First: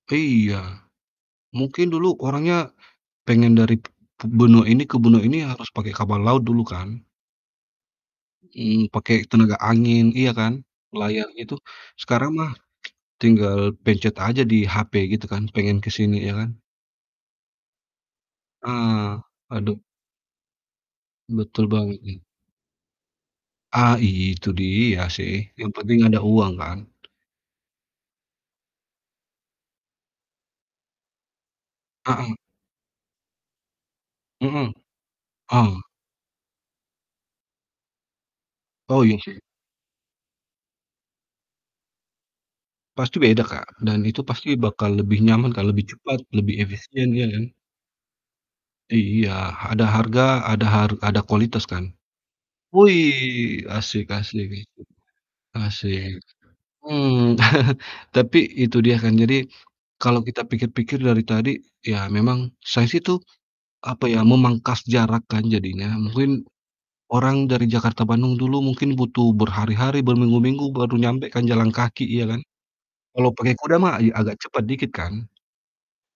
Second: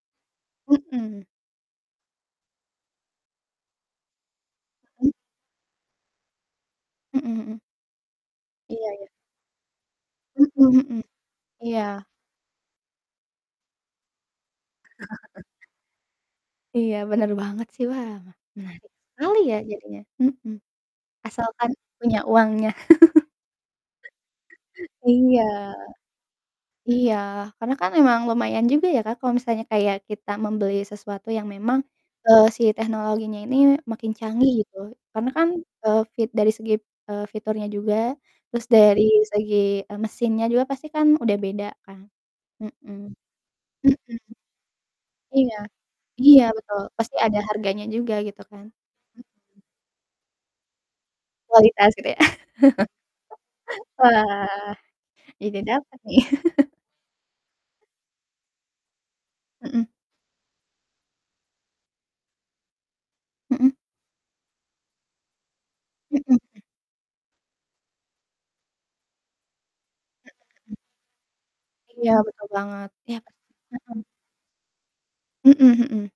Iya, Mhm. mungkin dulu orangnya pengen dari benua ini ke [unintelligible] benua ini harus pakai kapal laut dulu kan? Mhm mhm. Iya Mmm, iya. pakai tenaga angin iya Mhm kan, mhm. layar gitu. Iya. Sekarang mah tinggal pencet aja di HP gitu kan, pengen ke sini ya kan? Iya, bener banget sih. Wah menarik Heeh. sekali ya Aduh. jadinya. Mhm, Betul asalkan banget punya nih. uangnya. Ah, itu dia sih Iya. yang penting ada uang kan? Iya, karena kan memang lumayan juga ya Kak, kalau misalnya kayak kita membeli sesuatu yang memang, Heeh. eee, si teknologinya ini makin canggih Mhm. gitu. Karena kan, Oh. eee, fit dari segi, eee, fiturnya juga, terus dari Oh, iya sih. segi, e mesinnya juga pasti kan udah beda kan? Mhm. Pasti beda Kak, dan Mhm. itu pasti bakal lebih nyaman Iya. Kak, lebih cepat, Iya lebih betul, efisien, pasti iya ada kan? harganya juga gitu kan. Iya, Mhm. ada harga, ada har ada kualitas kan? Kualitas gitu ya? Wih asik asik Wah, asik, jadi dapet asik, nih. mmm, tapi itu dia kan, jadi Mhm. kalau kita pikir-pikir dari tadi ya memang saya sih tuh, Mhm. apa ya, memangkas jarak kan jadinya. Mhm Mungkin mhm. orang dari Jakarta-Bandung dulu mungkin butuh berhari-hari, Mhm berminggu-minggu mhm. baru nyampai kan jalan kaki, Iya ya kan? betul banget, iya Kalau pastinya. pakai kuda mah Mhm. ya agak cepat dikit kan? Mhm mhm.